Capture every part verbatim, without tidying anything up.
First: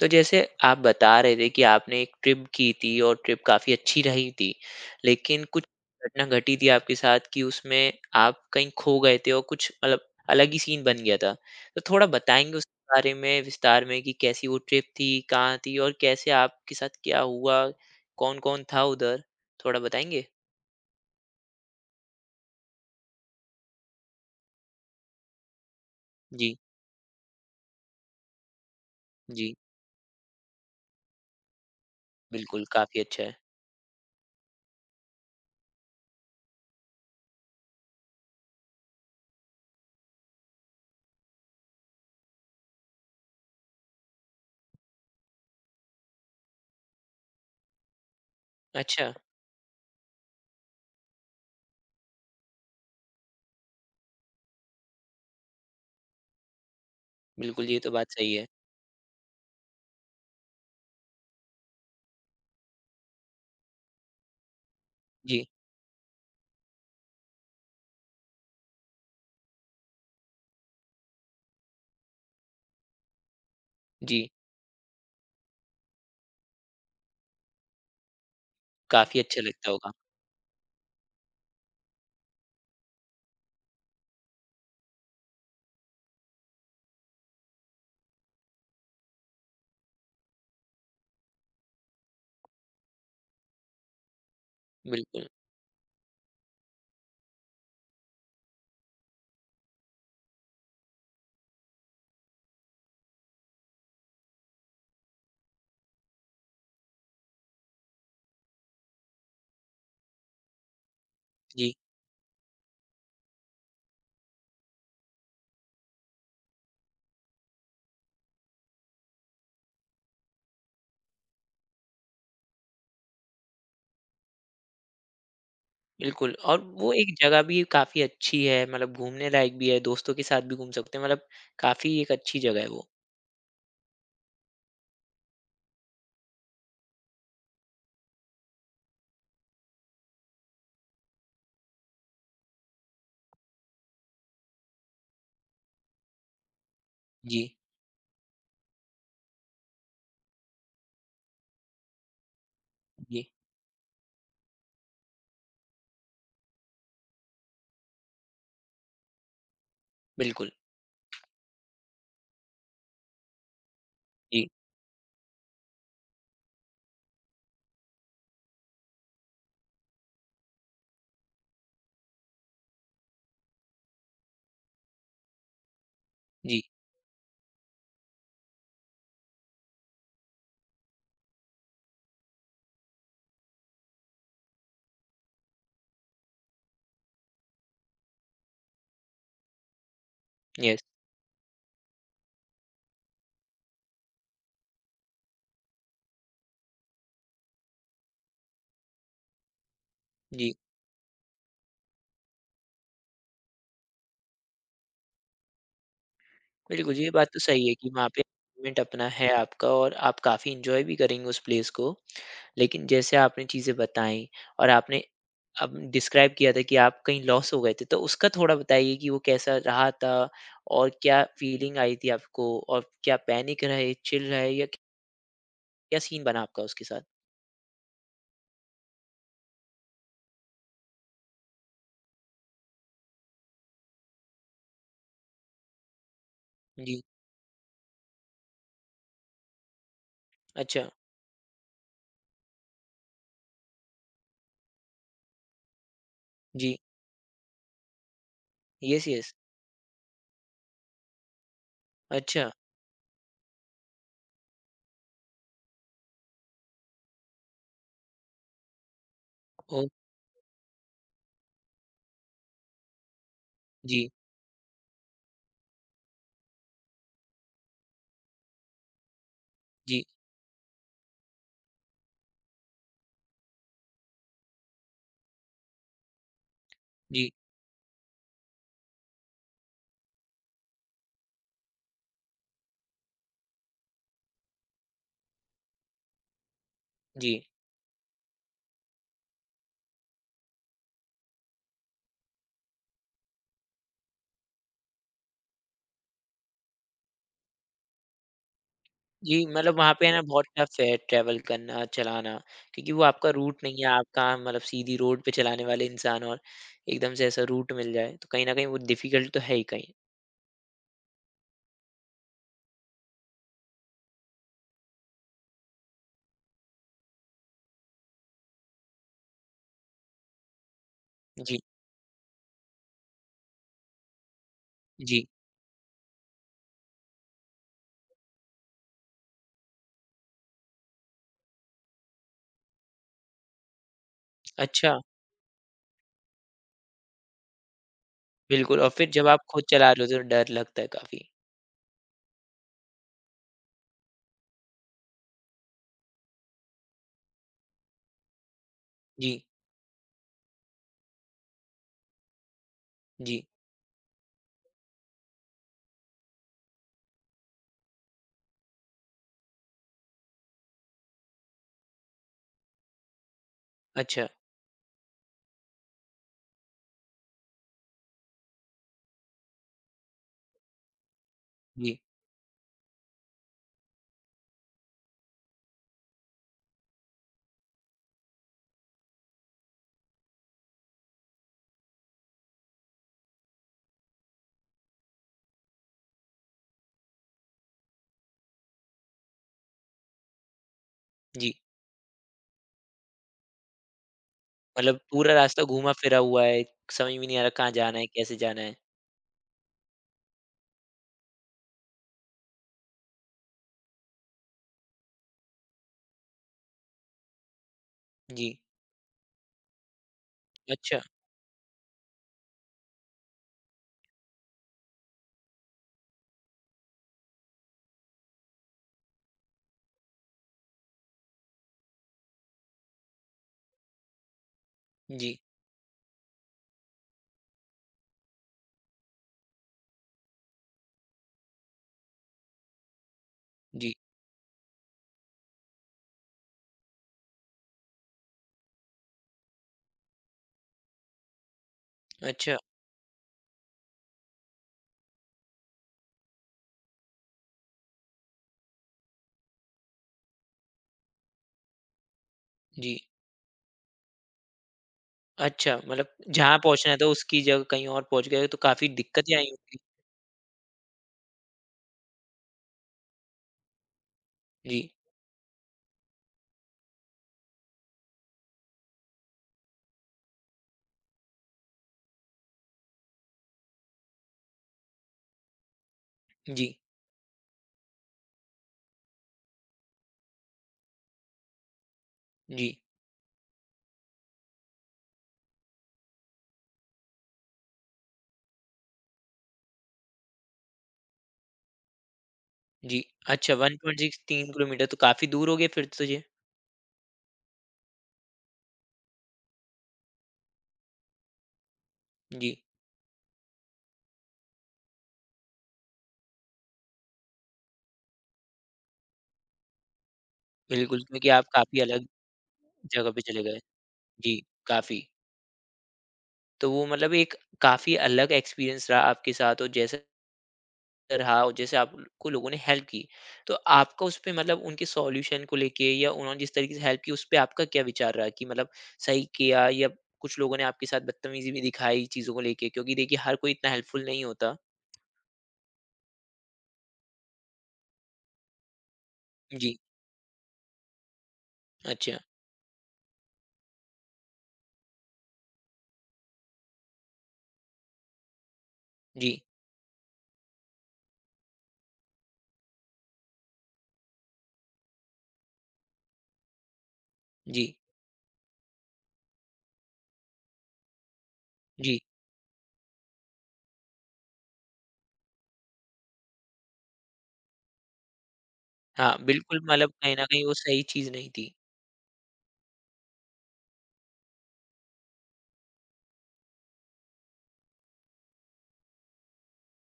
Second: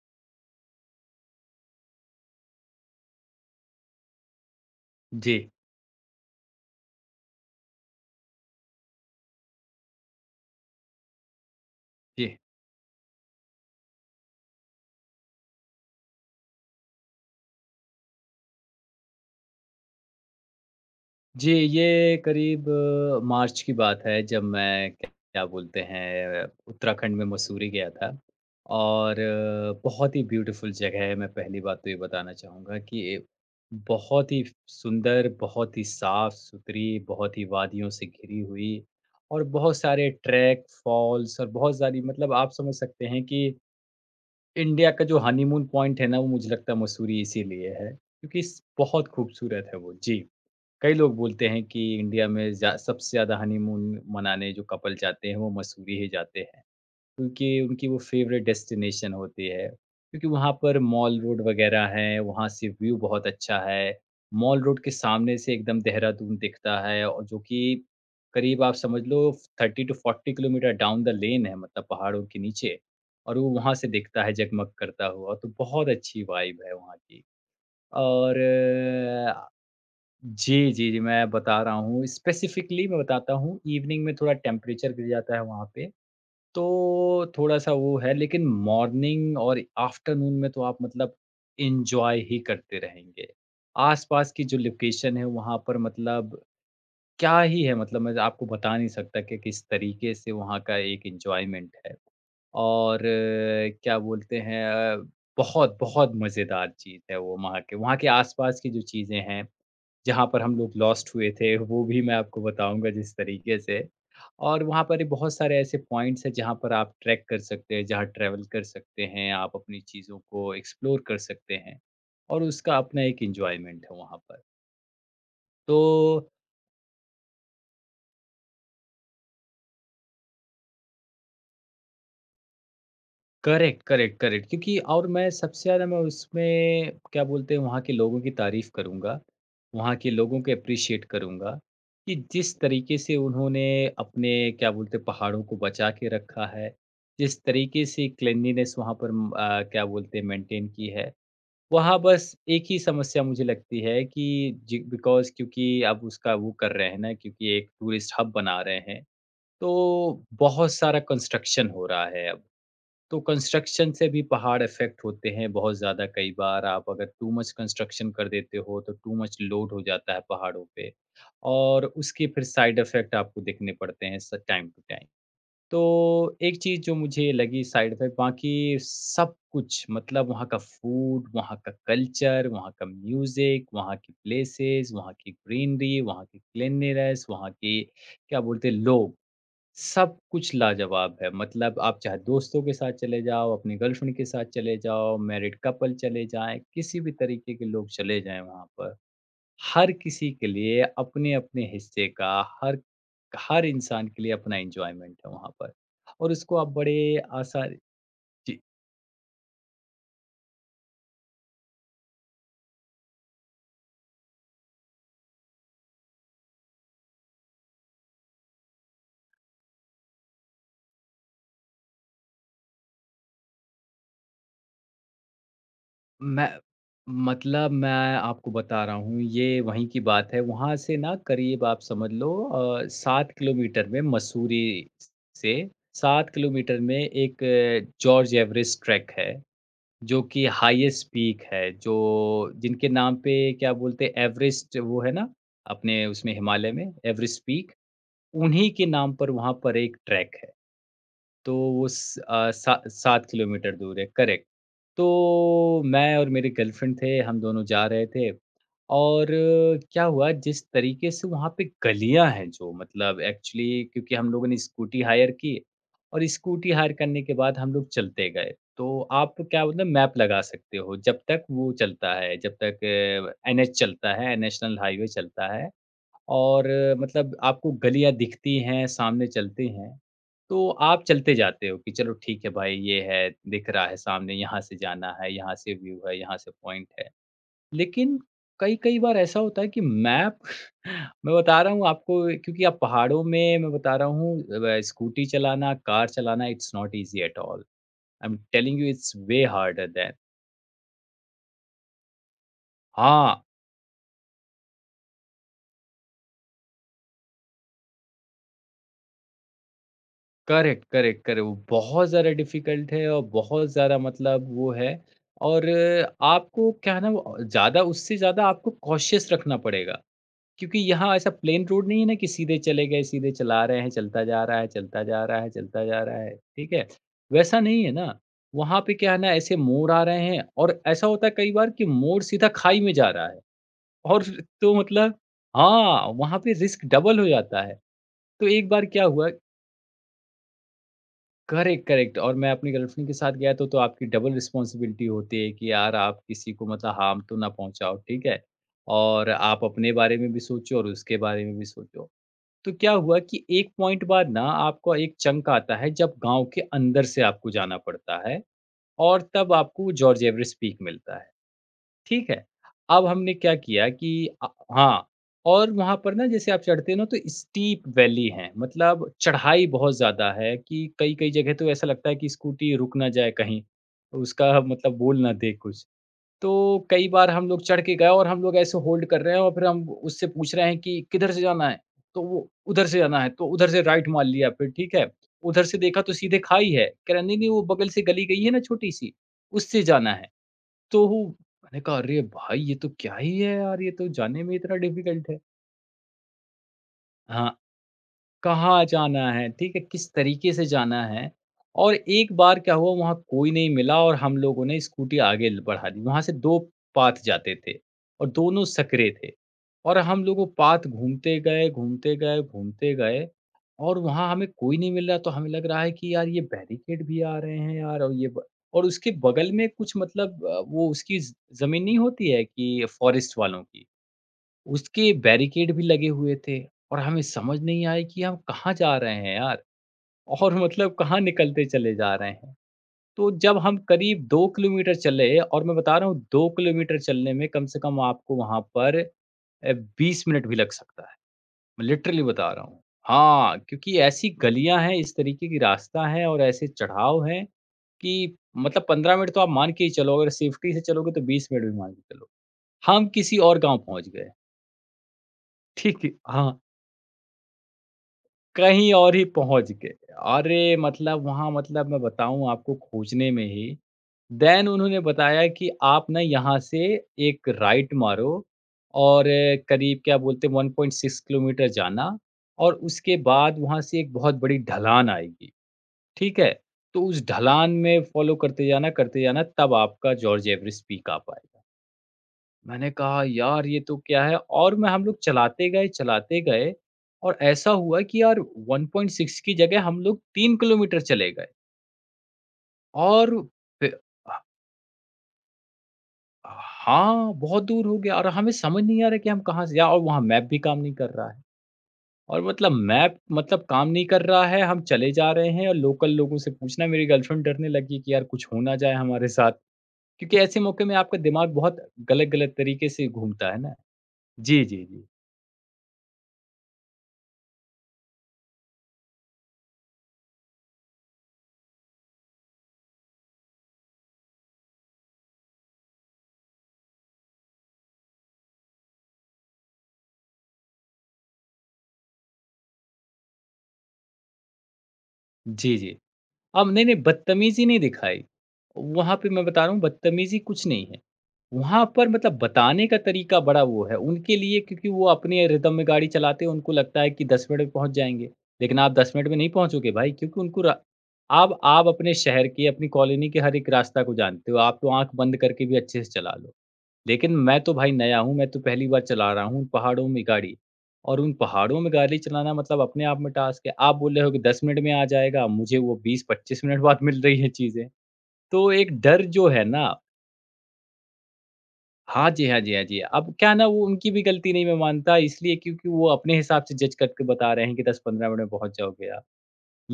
तो जैसे आप बता रहे थे कि आपने एक ट्रिप की थी और ट्रिप काफ़ी अच्छी रही थी, जी, लेकिन कुछ घटना घटी थी आपके साथ कि उसमें आप कहीं खो गए थे और कुछ मतलब अलग ही सीन बन गया था। तो थोड़ा जी। बताएँगे उस बारे में विस्तार में कि कैसी वो ट्रिप थी, कहाँ थी और कैसे आपके साथ क्या हुआ? कौन-कौन था उधर? थोड़ा बताएँगे? जी, ये करीब अ, मार्च की बात है जब मैं क्या क्या बोलते हैं जी, उत्तराखंड में मसूरी गया था और जी, अ, बहुत ही ब्यूटीफुल जगह है। मैं पहली बात तो ये बताना बिल्कुल, चाहूँगा कि काफ़ी अच्छा ये है। बहुत ही सुंदर, बहुत ही साफ-सुथरी, बहुत ही वादियों से घिरी हुई और बहुत सारे ट्रैक, फॉल्स और बहुत सारी मतलब आप समझ सकते हैं कि इंडिया का जो हनीमून पॉइंट है ना, वो मुझे लगता है मसूरी इसीलिए है, क्योंकि स बहुत अच्छा, खूबसूरत है वो। जी। कई लोग बोलते हैं कि इंडिया में जा, सबसे ज़्यादा हनीमून मनाने जो कपल जाते हैं वो मसूरी ही जाते हैं, क्योंकि बिल्कुल ये उनकी तो वो बात सही फेवरेट है। डेस्टिनेशन होती है, क्योंकि वहाँ पर मॉल रोड वगैरह है, वहाँ से व्यू बहुत अच्छा है। मॉल रोड के सामने जी, से एकदम देहरादून दिखता है और जो कि करीब आप समझ लो thirty to forty kilometre down the lane है, मतलब पहाड़ों के नीचे, और वो वहाँ से दिखता जी, है जगमग करता हुआ, तो बहुत अच्छी वाइब है वहाँ की। और काफ़ी अच्छा लगता होगा। जी, जी, जी, मैं बता रहा हूँ। स्पेसिफिकली मैं बताता हूँ, इवनिंग में थोड़ा टेम्परेचर गिर जाता है वहाँ पे, तो थोड़ा-सा वो है, लेकिन मॉर्निंग और आफ्टरनून में तो आप मतलब एन्जॉय ही करते रहेंगे। आस-पास की जो लोकेशन है, बिल्कुल, वहाँ पर मतलब क्या ही है, मतलब मैं आपको बता नहीं सकता कि किस तरीके से वहाँ का एक एन्जॉयमेंट है। और अ, क्या बोलते हैं अ, बहुत, बहुत मज़ेदार चीज़ है वो वहाँ के वहाँ के आस-पास की जो चीज़ें हैं, जहाँ पर हम लोग लॉस्ट हुए थे, जी। वो भी मैं आपको बताऊँगा जिस तरीके से। और वहाँ पर ये बहुत सारे ऐसे पॉइंट्स हैं जहाँ पर आप ट्रैक कर सकते हैं, जहाँ ट्रैवल कर सकते हैं, आप अपनी चीज़ों को एक्सप्लोर कर सकते हैं और उसका अपना एक एन्जॉयमेंट है वहाँ पर। तो बिल्कुल, और वो एक जगह भी काफ़ी अच्छी है, मतलब घूमने लायक भी है, दोस्तों के साथ भी घूम सकते हैं, मतलब काफ़ी एक अच्छी जगह है वो। करेक्ट, करेक्ट, करेक्ट, क्योंकि और मैं सबसे ज़्यादा मैं उसमें क्या बोलते हैं वहाँ के लोगों की तारीफ़ करूँगा, वहाँ के लोगों को एप्रिशिएट करूँगा कि जिस तरीके से उन्होंने अपने क्या बोलते हैं पहाड़ों को बचा के रखा है, जिस जी, तरीके से क्लीनलीनेस वहाँ पर उम, अ, क्या बोलते हैं मेंटेन की है। वहाँ बस एक ही समस्या जी, मुझे लगती है कि जी बिकॉज़, क्योंकि अब उसका वो कर रहे हैं ना, क्योंकि एक टूरिस्ट हब बना रहे हैं, तो बिल्कुल। बहुत सारा कंस्ट्रक्शन हो रहा है अब। तो कंस्ट्रक्शन से भी जी, पहाड़ इफ़ेक्ट होते हैं बहुत ज़्यादा कई बार, आप अगर टू मच कंस्ट्रक्शन कर देते हो, तो टू मच लोड हो जाता है पहाड़ों पे और उसके फिर साइड इफ़ेक्ट आपको देखने पड़ते हैं स टाइम टू टाइम। तो एक जी, चीज़ जो मुझे लगी साइड इफ़ेक्ट, बाकी सब कुछ मतलब वहाँ का फूड, वहाँ का कल्चर, वहाँ का म्यूज़िक, वहाँ की प्लेसेस, वहाँ की ग्रीनरी, वहाँ की क्लीनलीनेस, वहाँ के क्या बोलते हैं लोग। सब कुछ यस, लाजवाब है, मतलब आप चाहे दोस्तों के साथ चले जाओ, अपनी गर्लफ्रेंड के साथ चले जाओ, मैरिड कपल चले जाएँ, किसी भी तरीके के लोग चले जाएँ वहाँ पर। हर किसी के जी। लिए अपने-अपने हिस्से का हर हर इंसान के लिए अपना एन्जॉयमेंट है वहाँ पर और उसको आप बिल्कुल, बड़े जी। ये बात तो सही है आसार कि वहाँ पे जी। एनवायरनमेंट अपना है आपका और आप काफ़ी एन्जॉय भी करेंगे उस प्लेस को। लेकिन जैसे आपने चीज़ें बताई और आपने अब डिस्क्राइब किया था कि आप कहीं लॉस हो गए थे, तो उसका थोड़ा बताइए कि वो कैसा रहा था और क्या फीलिंग आई थी आपको, और क्या पैनिक रहे, चिल रहे, या क्या सीन बना मैं आपका उसके साथ? मतलब मैं आपको बता रहा हूँ ये वहीं की बात है। वहाँ से ना करीब आप समझ लो अ, सात किलोमीटर में मसूरी से सात किलोमीटर में जी, एक अ, जॉर्ज एवरेस्ट ट्रैक है, जो कि अच्छा, हाईएस्ट पीक है, जो जिनके नाम पे क्या बोलते हैं एवरेस्ट वो है ना, अपने उसमें हिमालय जी, में एवरेस्ट पीक, उन्हीं के यस, नाम पर यस, वहाँ पर एक ट्रैक है। तो वो स अच्छा, अ, सा सात किलोमीटर दूर है, करेक्ट। तो मैं और मेरी गर्लफ्रेंड थे, हम दोनों जा रहे थे और अ, ओह! क्या हुआ जिस तरीके से वहाँ पे गलियाँ हैं जो मतलब एक्चुअली, जी, क्योंकि हम लोगों ने स्कूटी हायर की और स्कूटी हायर करने के बाद हम लोग चलते गए। तो आप क्या मतलब जी, मैप लगा सकते हो, जब तक वो चलता है, जब तक अ, एन एच चलता है, नेशनल हाईवे चलता है और अ, जी, मतलब आपको गलियाँ दिखती हैं, सामने चलती हैं। तो आप चलते जाते हो कि चलो ठीक है भाई ये है, दिख रहा है सामने, यहाँ से जाना है, यहाँ से व्यू है, यहाँ से पॉइंट है। जी। लेकिन कई-कई बार ऐसा होता है कि मैप मैं बता रहा हूँ आपको, क्योंकि आप पहाड़ों में मैं बता रहा हूँ अ, स्कूटी चलाना, कार चलाना it's not easy at all. I am telling you it's way जी, मतलब हार्डर वहाँ पे है दैन ना, बहुत टफ़ है ट्रैवल करना, चलाना, क्योंकि वो आपका हाँ, रूट नहीं है, आप कहाँ मतलब सीधी रोड पे चलाने वाले इंसान, और एकदम से ऐसा रूट मिल जाए, तो कहीं न कहीं वो डिफ़िकल्ट तो है ही कहीं। करेक्ट, करेक्ट, करेक्ट, वो बहुत ज़्यादा डिफ़िकल्ट है और बहुत ज़्यादा मतलब वो है और अ, आपको क्या है ना, वो ज़्यादा उससे ज़्यादा आपको कॉशियस रखना पड़ेगा। क्योंकि यहाँ ऐसा जी, प्लेन रोड नहीं है ना कि सीधे चले गए, सीधे चला रहे हैं, चलता जा रहा है, चलता जा जी, रहा है, चलता जा रहा है, ठीक है? वैसा नहीं है ना, वहाँ पे क्या है ना, ऐसे मोड़ आ रहे हैं और ऐसा होता है कई बार कि मोड़ सीधा खाई में जा रहा है और तो अच्छा, मतलब हाँ, वहाँ पे रिस्क डबल हो जाता है। तो एक बिल्कुल, बार और क्या फिर जब हुआ, आप खुद चला रहे हो तो डर लगता है काफ़ी। करेक्ट, करेक्ट, और मैं अपनी गर्लफ्रेंड के साथ गया तो, तो आपकी डबल रिस्पॉन्सिबिलिटी होती है कि यार आप किसी को मतलब हार्म तो ना पहुँचाओ, ठीक है? और जी, आप अपने बारे में भी सोचो और उसके बारे में भी सोचो। तो क्या हुआ जी, कि एक पॉइंट बाद ना आपको एक चंक आता है जब गांव के अंदर से आपको जाना पड़ता है और तब आपको जॉर्ज एवरेस्ट पीक मिलता है, ठीक है। अब हमने क्या किया कि अच्छा, अ- हाँ, और वहां पर ना जैसे आप चढ़ते हो ना तो स्टीप वैली है, मतलब चढ़ाई बहुत ज्यादा है कि कई कई जगह तो ऐसा जी, लगता है कि स्कूटी रुक ना जाए कहीं, उसका मतलब बोल ना दे कुछ, तो कई बार हम लोग चढ़ के गए और हम लोग ऐसे होल्ड कर रहे हैं और फिर हम उससे पूछ रहे हैं कि किधर से जाना है? तो वो उधर से जाना है, तो उधर से राइट मान लिया, फिर ठीक है। उधर से देखा तो सीधे खाई है। कह रहा नहीं-नहीं, वो बगल से गली गई है ना छोटी-सी, उससे जाना है। तो वो- जी, मैंने कहा अरे भाई! ये तो क्या ही है यार, ये तो जाने में इतना मतलब डिफ़िकल्ट पूरा है। रास्ता घूमा-फिरा हुआ है, समझ में नहीं आ रहा हाँ। कहाँ जाना है, कैसे जाना है? कहाँ जाना है, ठीक है? किस तरीके से जाना है? और एक बार क्या हुआ वहाँ कोई नहीं मिला और हम लोगों ने स्कूटी आगे ल बढ़ा दी। वहाँ से दो पाथ जाते थे और जी, दोनों संकरे थे। और हम लोग वो पाथ अच्छा, घूमते गए, घूमते गए, घूमते गए और वहाँ हमें कोई नहीं मिल रहा, तो हमें लग रहा है कि यार ये बैरिकेड भी आ रहे हैं यार और ये ब और उसके बगल में कुछ मतलब अ, वो उसकी ज़ ज़मीन नहीं होती है कि फॉरेस्ट वालों की। उसके जी। बैरिकेड भी लगे हुए थे और हमें समझ नहीं आया कि हम कहाँ जा रहे हैं यार और मतलब कहाँ निकलते चले जा रहे हैं, तो जब हम जी, करीब दो किलोमीटर चले और मैं बता रहा हूँ दो किलोमीटर चलने में कम से कम आपको वहां पर बीस मिनट भी लग सकता है, मैं लिटरली बता अच्छा, रहा हूँ। हाँ, क्योंकि ऐसी गलियां हैं, इस तरीके की रास्ता है और ऐसे चढ़ाव हैं कि मतलब पंद्रह मिनट तो आप मान के ही चलो, अगर सेफ्टी से चलोगे तो बीस मिनट भी मान के चलो, जी, हम किसी और गांव पहुंच गए। अच्छा, ठीक मतलब है, जहाँ हाँ, पहुँचना था उसकी जगह कहीं और पहुँच गए तो काफ़ी कहीं और ही दिक्कतें आई पहुँच होंगी? गए। अरे! मतलब वहाँ मतलब मैं बताऊँ आपको खोजने में ही, देन जी, उन्होंने बताया कि आप ना यहाँ से एक राइट मारो और अ, करीब क्या बोलते हैं वन पॉइंट सिक्स किलोमीटर जाना और उसके बाद वहाँ से एक बहुत बड़ी ढलान आएगी, ठीक है? जी, तो उस ढलान में फ़ॉलो करते जाना, करते जाना तब आपका जॉर्ज एवरेस्ट पीक आ पाएगा। जी, मैंने कहा यार ये तो क्या है और मैं हम लोग चलाते गए, चलाते गए और ऐसा हुआ कि यार वन पॉइंट सिक्स की जगह हम लोग तीन किलोमीटर चले गए जी, और अच्छा, फिर वन पॉइंट सिक्स अ, तीन किलोमीटर तो काफ़ी दूर हो गए फिर तो ये। हाँ, बहुत दूर हो गया और हमें समझ नहीं आ रहा कि हम कहाँ से या और वहाँ मैप भी काम नहीं कर रहा है और जी, मतलब मैप मतलब काम नहीं कर रहा है, हम चले जा रहे हैं और लोकल लोगों से पूछना मेरी गर्लफ्रेंड डरने लगी कि यार कुछ हो ना जाए हमारे साथ क्योंकि ऐसे मौके में बिल्कुल, आपका क्योंकि आप दिमाग बहुत काफ़ी अलग गलत-गलत तरीके से जगह पे चले घूमता है गए। ना। जी, जी, जी, काफ़ी। जी। तो वो मतलब एक काफ़ी अलग एक्सपीरियंस रहा आपके साथ, और जैसा रहा और जैसे आपको लोगों ने हेल्प की, तो आपका उस पे, मतलब उनके सॉल्यूशन को लेके, या उन्होंने जिस तरीके से हेल्प की उस पे आपका क्या विचार रहा कि मतलब सही किया, या कुछ लोगों ने आपके साथ बदतमीजी भी दिखाई चीज़ों को लेके, क्योंकि देखिए हर कोई इतना हेल्पफुल नहीं होता। जी, जी। अब नहीं, नहीं, बदतमीज़ी नहीं दिखाई। वहाँ पे मैं बता रहा जी, हूँ बदतमीज़ी कुछ नहीं है। वहाँ पर अच्छा। मतलब बताने का तरीका बड़ा वो है, उनके लिए क्योंकि वो अपने रिदम में गाड़ी चलाते हैं, उनको लगता है कि दस मिनट में पहुँच जाएँगे। लेकिन आप दस मिनट जी, में नहीं पहुँचोगे भाई क्योंकि उनको रा आप आप अपने शहर के, अपनी कॉलोनी के हर एक रास्ता को जानते हो, आप तो आँख बंद करके भी अच्छे से चला लो। लेकिन मैं जी, तो भाई नया हूँ, मैं तो पहली बार चला रहा हूँ उन पहाड़ों में गाड़ी और उन पहाड़ों में जी। गाड़ी चलाना मतलब अपने आप में टास्क है। आप बोल रहे हो कि दस मिनट में आ जाएगा, मुझे वो बीस पच्चीस मिनट बाद मिल रही है चीज़ें। तो एक हाँ, डर जो बिल्कुल, है ना मतलब कहीं न कहीं वो सही चीज़ नहीं थी। हाँ जी, हाँ जी, हाँ जी। अब क्या है ना वो उनकी भी गलती नहीं मैं मानता इसलिए क्योंकि वो अपने हिसाब से जज करके बता रहे हैं कि दस पंद्रह मिनट में पहुँच जाओगे आप।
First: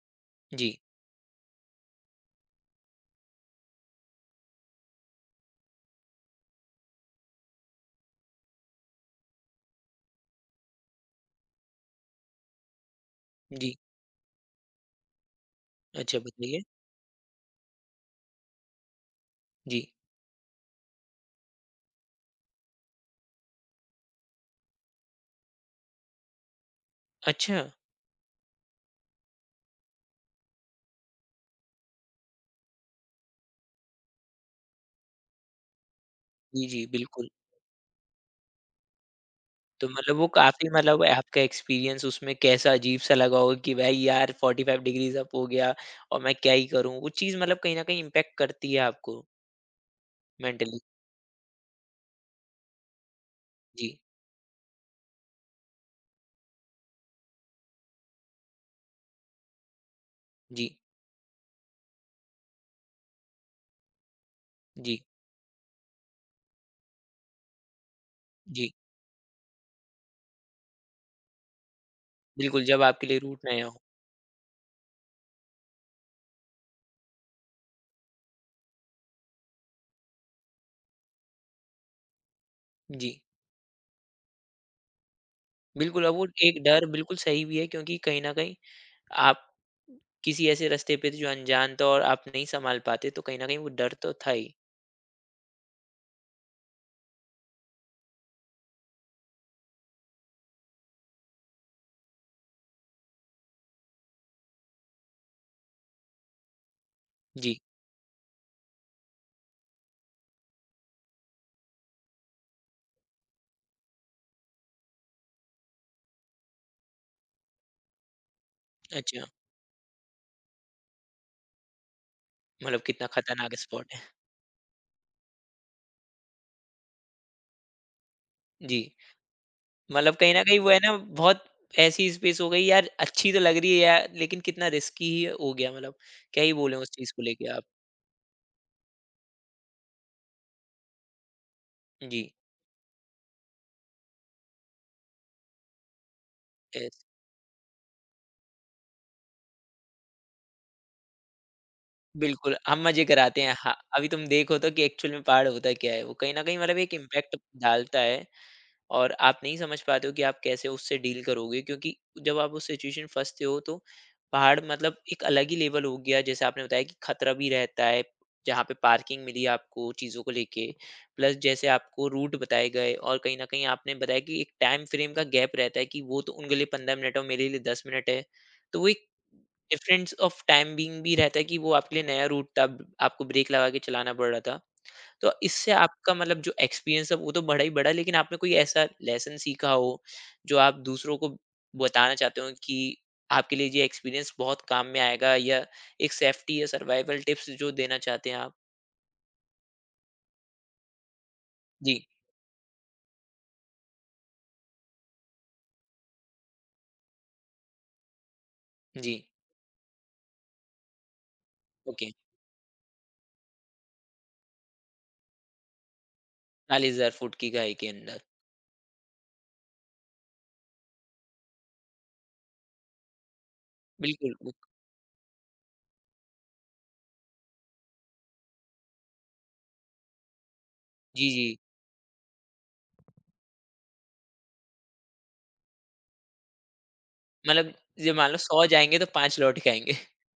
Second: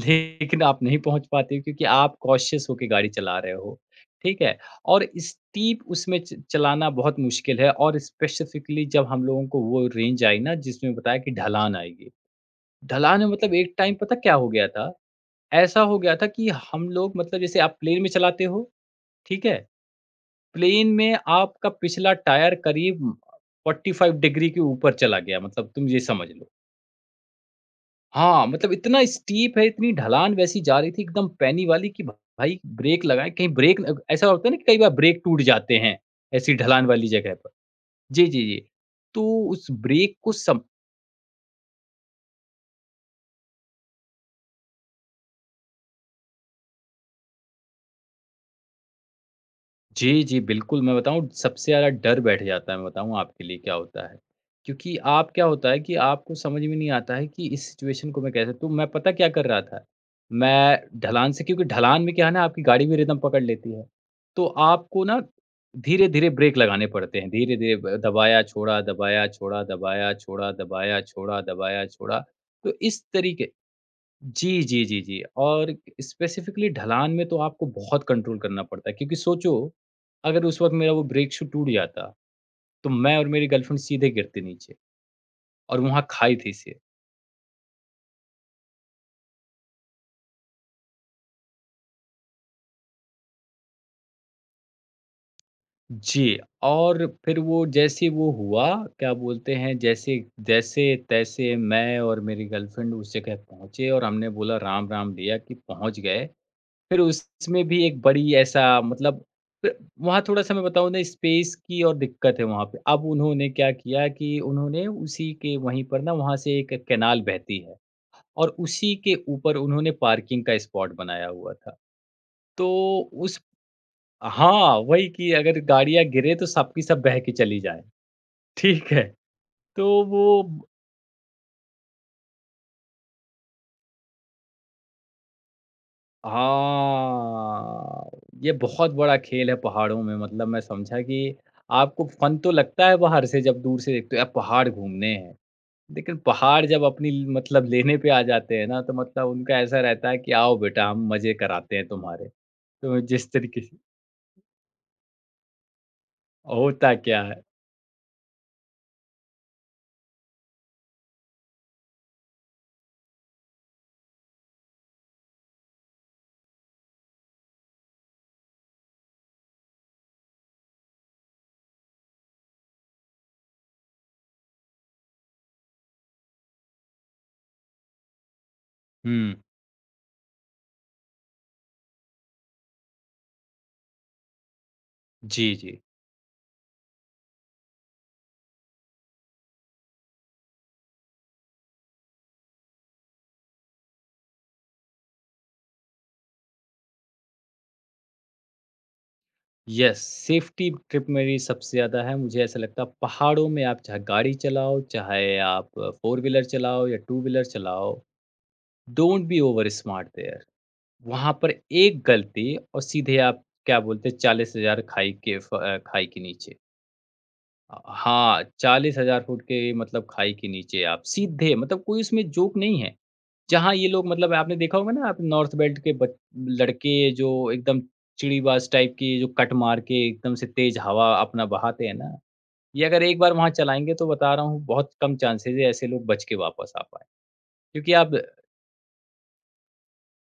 लेकिन जी, आप नहीं पहुँच पाते हो क्योंकि आप कॉशियस होके गाड़ी चला रहे हो, ठीक है? और स्टीप उसमें च चलाना बहुत मुश्किल है और स्पेसिफ़िकली जब हम लोगों को वो रेंज आई ना जिसमें बताया कि ढलान आएगी। ढलान में मतलब जी। एक टाइम पता क्या हो गया था? ऐसा हो गया अच्छा, था कि बताइए। हम लोग मतलब जैसे आप प्लेन में चलाते हो, ठीक है? जी, प्लेन में आपका पिछला टायर करीब फ़ोर्टी फ़ाइव डिग्री के ऊपर चला गया मतलब तुम ये समझ लो। अच्छा। हाँ, मतलब इतना स्टीप है, इतनी ढलान वैसी जा रही थी एकदम पैनी वाली कि भाई ब्रेक लगाएँ, कहीं ब्रेक न ऐसा होता है ना कि कई बार ब्रेक टूट जाते हैं, ऐसी जी, जी, ढलान वाली बिल्कुल। जगह पर। जी, जी, जी। तो उस तो मतलब ब्रेक वो को सम काफ़ी मतलब आपका एक्सपीरियंस उसमें कैसा अजीब-सा लगा होगा कि भाई यार फ़ॉर्टी फ़ाइव डिग्रीज़ अप हो गया, और मैं क्या ही करूँ? वो चीज़ मतलब कहीं न कहीं इम्पैक्ट करती है आपको जी, जी, मेंटली। बिल्कुल, मैं बताऊँ सबसे ज़्यादा डर बैठ जाता है, मैं बताऊँ आपके लिए क्या जी, होता है। क्योंकि आप क्या होता है कि आपको समझ में नहीं आता है कि इस सिचुएशन को मैं कैसे तो मैं पता क्या कर रहा था, जी, मैं ढलान से क्योंकि ढलान में क्या है ना आपकी गाड़ी भी रिदम पकड़ लेती है। तो जी, आपको ना धीरे-धीरे ब्रेक लगाने पड़ते हैं, धीरे-धीरे ब दबाया, जी। छोड़ा, दबाया, छोड़ा, दबाया, छोड़ा, दबाया, छोड़ा, दबाया, छोड़ा। बिल्कुल, तो जब इस आपके लिए रूट तरीके नया हो। जी, जी, जी, जी। और स्पेसिफ़िकली ढलान में तो आपको बहुत कंट्रोल करना पड़ता है क्योंकि सोचो, अगर उस वक़्त मेरा वो ब्रेक शू टूट जाता, तो जी, मैं और मेरी गर्लफ्रेंड सीधे गिरते नीचे और बिल्कुल, वहाँ और वो खाई थी एक से। डर बिल्कुल सही भी है, क्योंकि कहीं न कहीं आप किसी ऐसे रास्ते पे थे जो अनजान था और आप नहीं सँभाल पाते, तो कहीं न कहीं वो डर तो था ही। जी, और फिर वो जैसे वो हुआ, क्या बोलते हैं, जैसे जैसे-तैसे मैं और मेरी गर्लफ्रेंड उसी जगह पहुँचे और हमने बोला राम-राम लिया कि पहुँच गए। फिर जी, उसमें भी एक बड़ी ऐसा मतलब फिर वहाँ थोड़ा-सा मैं बताऊँ ना स्पेस की और दिक्कत है वहाँ पे। अब उन्होंने क्या किया कि उन्होंने उसी के वहीं पर ना वहाँ से एक कैनाल बहती है और उसी के अच्छा, ऊपर उन्होंने पार्किंग का स्पॉट बनाया हुआ था। तो मतलब कितना उस खतरनाक स्पॉट है। हाँ, वही कि अगर गाड़ियाँ गिरे तो सब की सब बह के चली जाएँ, जी। ठीक है। तो मतलब वो कहीं न कहीं वो है ना, बहुत ऐसी स्पेस हो गई, यार अच्छी तो लग रही है यार, लेकिन कितना रिस्की ही हो गया, मतलब क्या ही बोले उस चीज़ को लेके आप? हाँ, ये बहुत बड़ा खेल है पहाड़ों में मतलब मैं समझा कि आपको जी, फ़न तो लगता है बाहर से जब दूर से देखते हो, यार पहाड़ घूमने हैं। लेकिन पहाड़ जब यस। अपनी ल मतलब लेने पे आ जाते हैं ना, तो मतलब उनका ऐसा रहता है कि आओ बेटा हम मज़े कराते हैं तुम्हारे। बिल्कुल, हम तो मज़े जिस कराते हैं। तरीके हाँ, से अभी तुम देखो तो कि एक्चुअल में पहाड़ होता क्या है? वो कहीं न कहीं मतलब एक होता क्या इम्पैक्ट है डालता है, और आप नहीं समझ पाते हो कि आप कैसे उससे डील करोगे, क्योंकि जब आप उस सिचुएशन फंसते हो तो पहाड़ मतलब एक अलग ही लेवल हो गया। जैसे आपने बताया कि खतरा भी रहता है जहाँ पे पार्किंग मिली आपको चीज़ों को लेके, प्लस जैसे आपको रूट बताए गए, और कहीं ना कहीं आपने बताया कि एक टाइम फ्रेम का गैप रहता है कि वो तो उनके लिए पंद्रह मिनट और मेरे लिए दस मिनट है। तो वो एक हुँ, डिफरेंस ऑफ टाइम बीइंग भी रहता है कि वो आपके लिए नया रूट था, ब- आपको ब्रेक लगा के चलाना पड़ रहा था। तो जी, इससे जी। आपका मतलब जो एक्सपीरियंस है वो तो बड़ा ही बड़ा, लेकिन आपने कोई ऐसा लेसन सीखा हो जो आप दूसरों को बताना चाहते हो कि आपके लिए ये एक्सपीरियंस बहुत काम में आएगा, या एक सेफ्टी या सर्वाइवल टिप्स जो देना चाहते हैं आप? यस, सेफ्टी ट्रिप मेरी सबसे जी, ज़्यादा है, मुझे ऐसा लगता है पहाड़ों में आप चाहे गाड़ी चलाओ, चाहे आप फ़ोर व्हीलर चलाओ या टू व्हीलर चलाओ जी, don't be over smart there वहाँ पर एक ओके। गलती और सीधे आप क्या बोलते हैं चालीस हज़ार खाई के फ अ, खाई के नीचे। चालीस हज़ार फुट की खाई अ, के अंदर। हाँ, चालीस हज़ार फुट के मतलब खाई के नीचे आप सीधे मतलब कोई उसमें जोक नहीं है। जहाँ ये लोग मतलब बिल्कुल, वो- आपने देखा होगा ना आप नॉर्थ बेल्ट के बच लड़के जो एकदम चिड़ीबाज टाइप की जो कट मार के एकदम से तेज़ हवा जी, अपना जी। बहाते हैं ना, ये अगर एक बार वहाँ चलाएँगे तो बता रहा हूँ बहुत कम चांसेज़ है ऐसे लोग बच के वापस आ पाएँ। मतलब क्योंकि आप ये मान लो सौ जाएंगे तो पांच लौट के आएंगे।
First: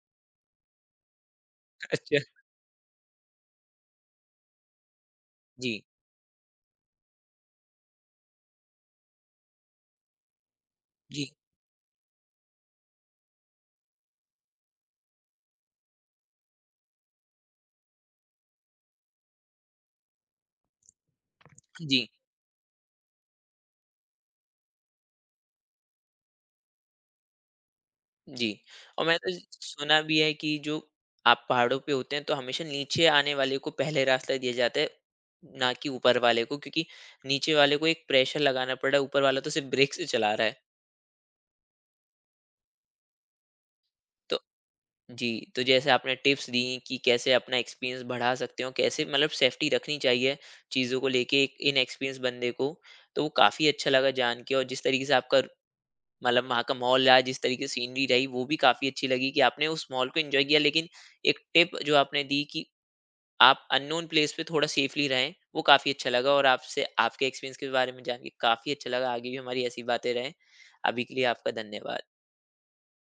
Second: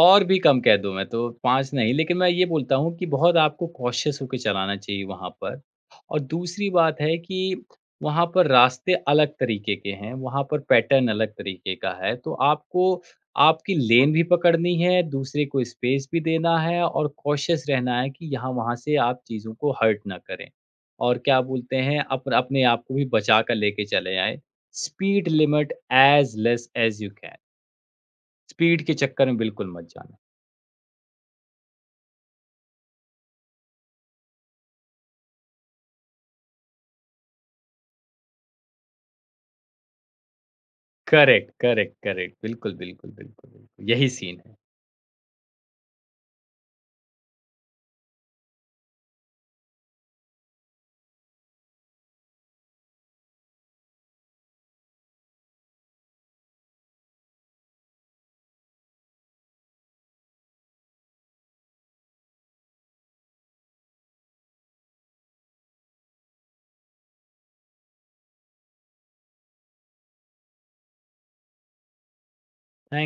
और भी कम कह दूँ मैं तो पाँच नहीं, लेकिन अच्छा, मैं ये बोलता हूँ कि बहुत आपको कॉशियस होके चलाना चाहिए वहाँ पर। जी, और दूसरी बात है कि वहाँ पर रास्ते अलग तरीके के हैं, वहाँ पर पैटर्न अलग जी, तरीके का है, तो आपको आपकी लेन भी पकड़नी है, दूसरे को स्पेस भी देना है और कॉशियस रहना है कि यहाँ-वहाँ से आप चीज़ों को हर्ट ना करें। और क्या बोलते हैं, जी, अप अपने आप को भी बचा कर लेके चले आएँ। Speed limit as less as you can. जी, स्पीड के और चक्कर मैंने में तो बिल्कुल मत सुना जाना। भी है कि जो आप पहाड़ों पे होते हैं तो हमेशा नीचे आने वाले को पहले रास्ता दिया जाता है, ना कि ऊपर वाले को, क्योंकि नीचे वाले को एक प्रेशर लगाना पड़ रहा है, ऊपर वाला तो सिर्फ ब्रेक से चला रहा है। Correct, correct, correct. बिल्कुल, बिल्कुल, बिल्कुल, बिल्कुल। यही तो सीन है। जी, तो जैसे आपने टिप्स दी कि कैसे अपना एक्सपीरियंस बढ़ा सकते हो, कैसे मतलब सेफ्टी रखनी चाहिए चीज़ों को लेके एक इनएक्सपीरियंस बंदे को, तो वो काफ़ी अच्छा लगा जान के, और जिस तरीके से आपका मतलब वहाँ का मॉल रहा, जिस तरीके से सीनरी रही, वो भी काफ़ी अच्छी लगी कि आपने उस मॉल को एन्जॉय किया। लेकिन एक टिप जो आपने दी कि आप अननोन प्लेस पे थोड़ा सेफ़ली रहें, वो काफ़ी अच्छा लगा, और आपसे आपके एक्सपीरियंस के बारे में जान के काफ़ी अच्छा लगा। आगे भी हमारी ऐसी बातें रहें। अभी के लिए आपका धन्यवाद।